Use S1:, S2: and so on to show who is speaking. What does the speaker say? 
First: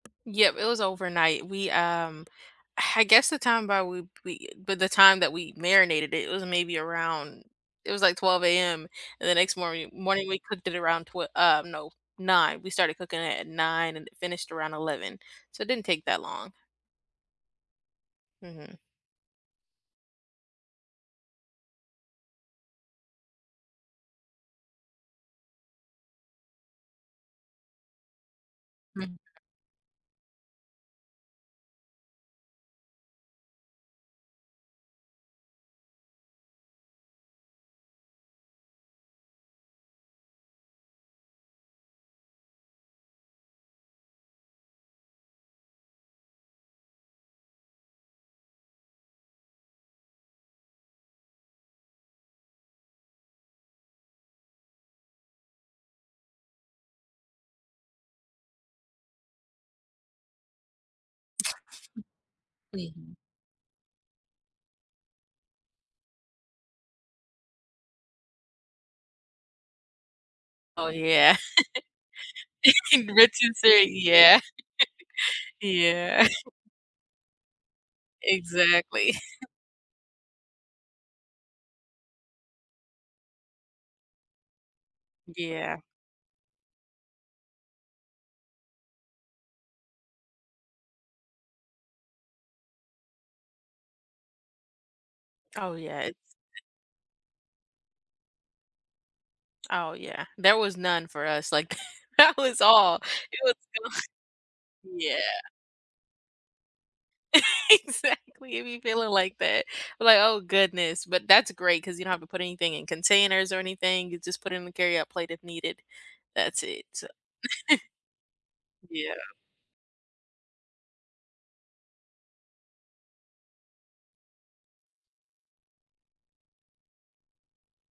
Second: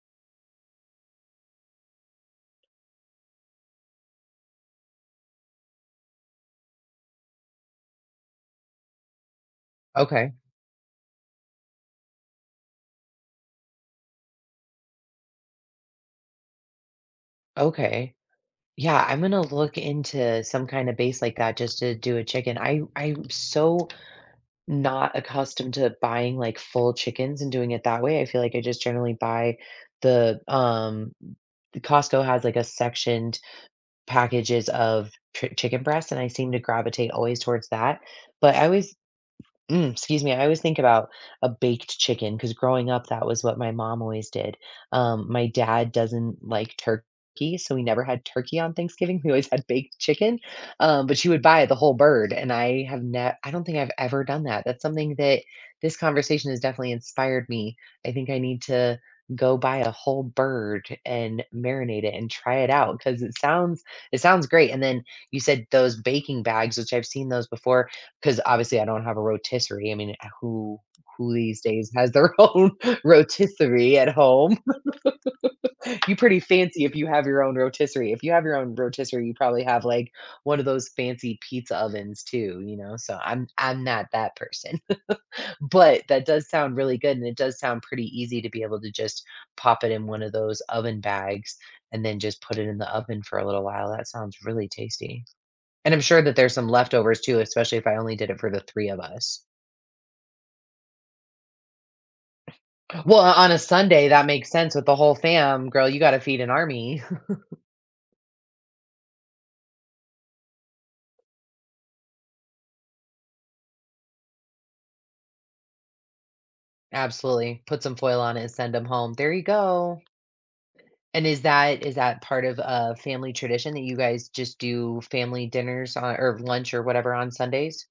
S1: Yep, it was overnight. We, um I guess the time by we p we but the time that we marinated it, it was maybe around it was, like, 12:00 AM, and the next morni morning,
S2: Okay.
S1: we cooked it around, twe um, no, 9:00, we started cooking it at 9:00 and it finished around 11:00, so it didn't take that long.
S2: Okay.
S1: Mhm.
S2: Yeah, I'm gonna look into some kinda base, like, uh, just to do a chicken. I'm I'm so not accustomed to buying, like, full chickens and doing it that way. I feel like I just generally
S1: Mhm.
S2: buy the, um The Costco has, like, a sectioned packages of chi chicken breast, and I seem to gravitate always towards that, but I always Mm, excuse me. I always think about a baked chicken, 'cause growing up, that was what my mom always did, um, my dad doesn't like turkey, so we never had turkey on Thanksgiving, we always had baked chicken, um, but she would buy the whole bird, and I have ne I don't think I've ever done that. That's something that this conversation has definitely inspired me. I think I need to go buy a whole bird and marinate it and try it out,
S1: Mhm.
S2: 'cause it sounds it sounds great, and then you said those baking bags, which I've seen those before, 'cause obviously, I don't have a rotisserie I mean, ah, who
S1: Oh,
S2: who
S1: yeah.
S2: these days has their own
S1: Rich and say
S2: rotisserie at
S1: Yeah.
S2: home? You
S1: Yeah.
S2: pretty fancy if you have your own rotisserie. If you have your own
S1: Exactly.
S2: rotisserie, you probably have, like, one of those fancy pizza ovens too, you know? So I'm I'm not that person,
S1: Yeah.
S2: but that does sound really good, and it does sound pretty easy to be able to just pop it in one of those oven bags and then just put it in the oven for a little while. That sounds really tasty,
S1: Oh,
S2: and I'm
S1: yeah. It's
S2: sure that there's
S1: i
S2: some leftovers too, especially if I only did it for the 3 of us.
S1: Oh, yeah. There was none for us, like, that was all.
S2: Well, o
S1: It
S2: on
S1: was
S2: a Sunday,
S1: [unintelligible]
S2: that makes sense with the whole
S1: Yeah.
S2: fam. Girl, you gotta feed an army.
S1: Exactly. It be feeling like that, like, oh goodness, but that's great 'cause you don't have to put anything in containers or anything, you just put it in the carryout plate if needed. That's it, so
S2: Absolutely. Put some foil on it and send them home. There
S1: Yeah.
S2: you go. And is that is that part of a family tradition that you guys just do family dinners on or lunch or whatever on Sundays?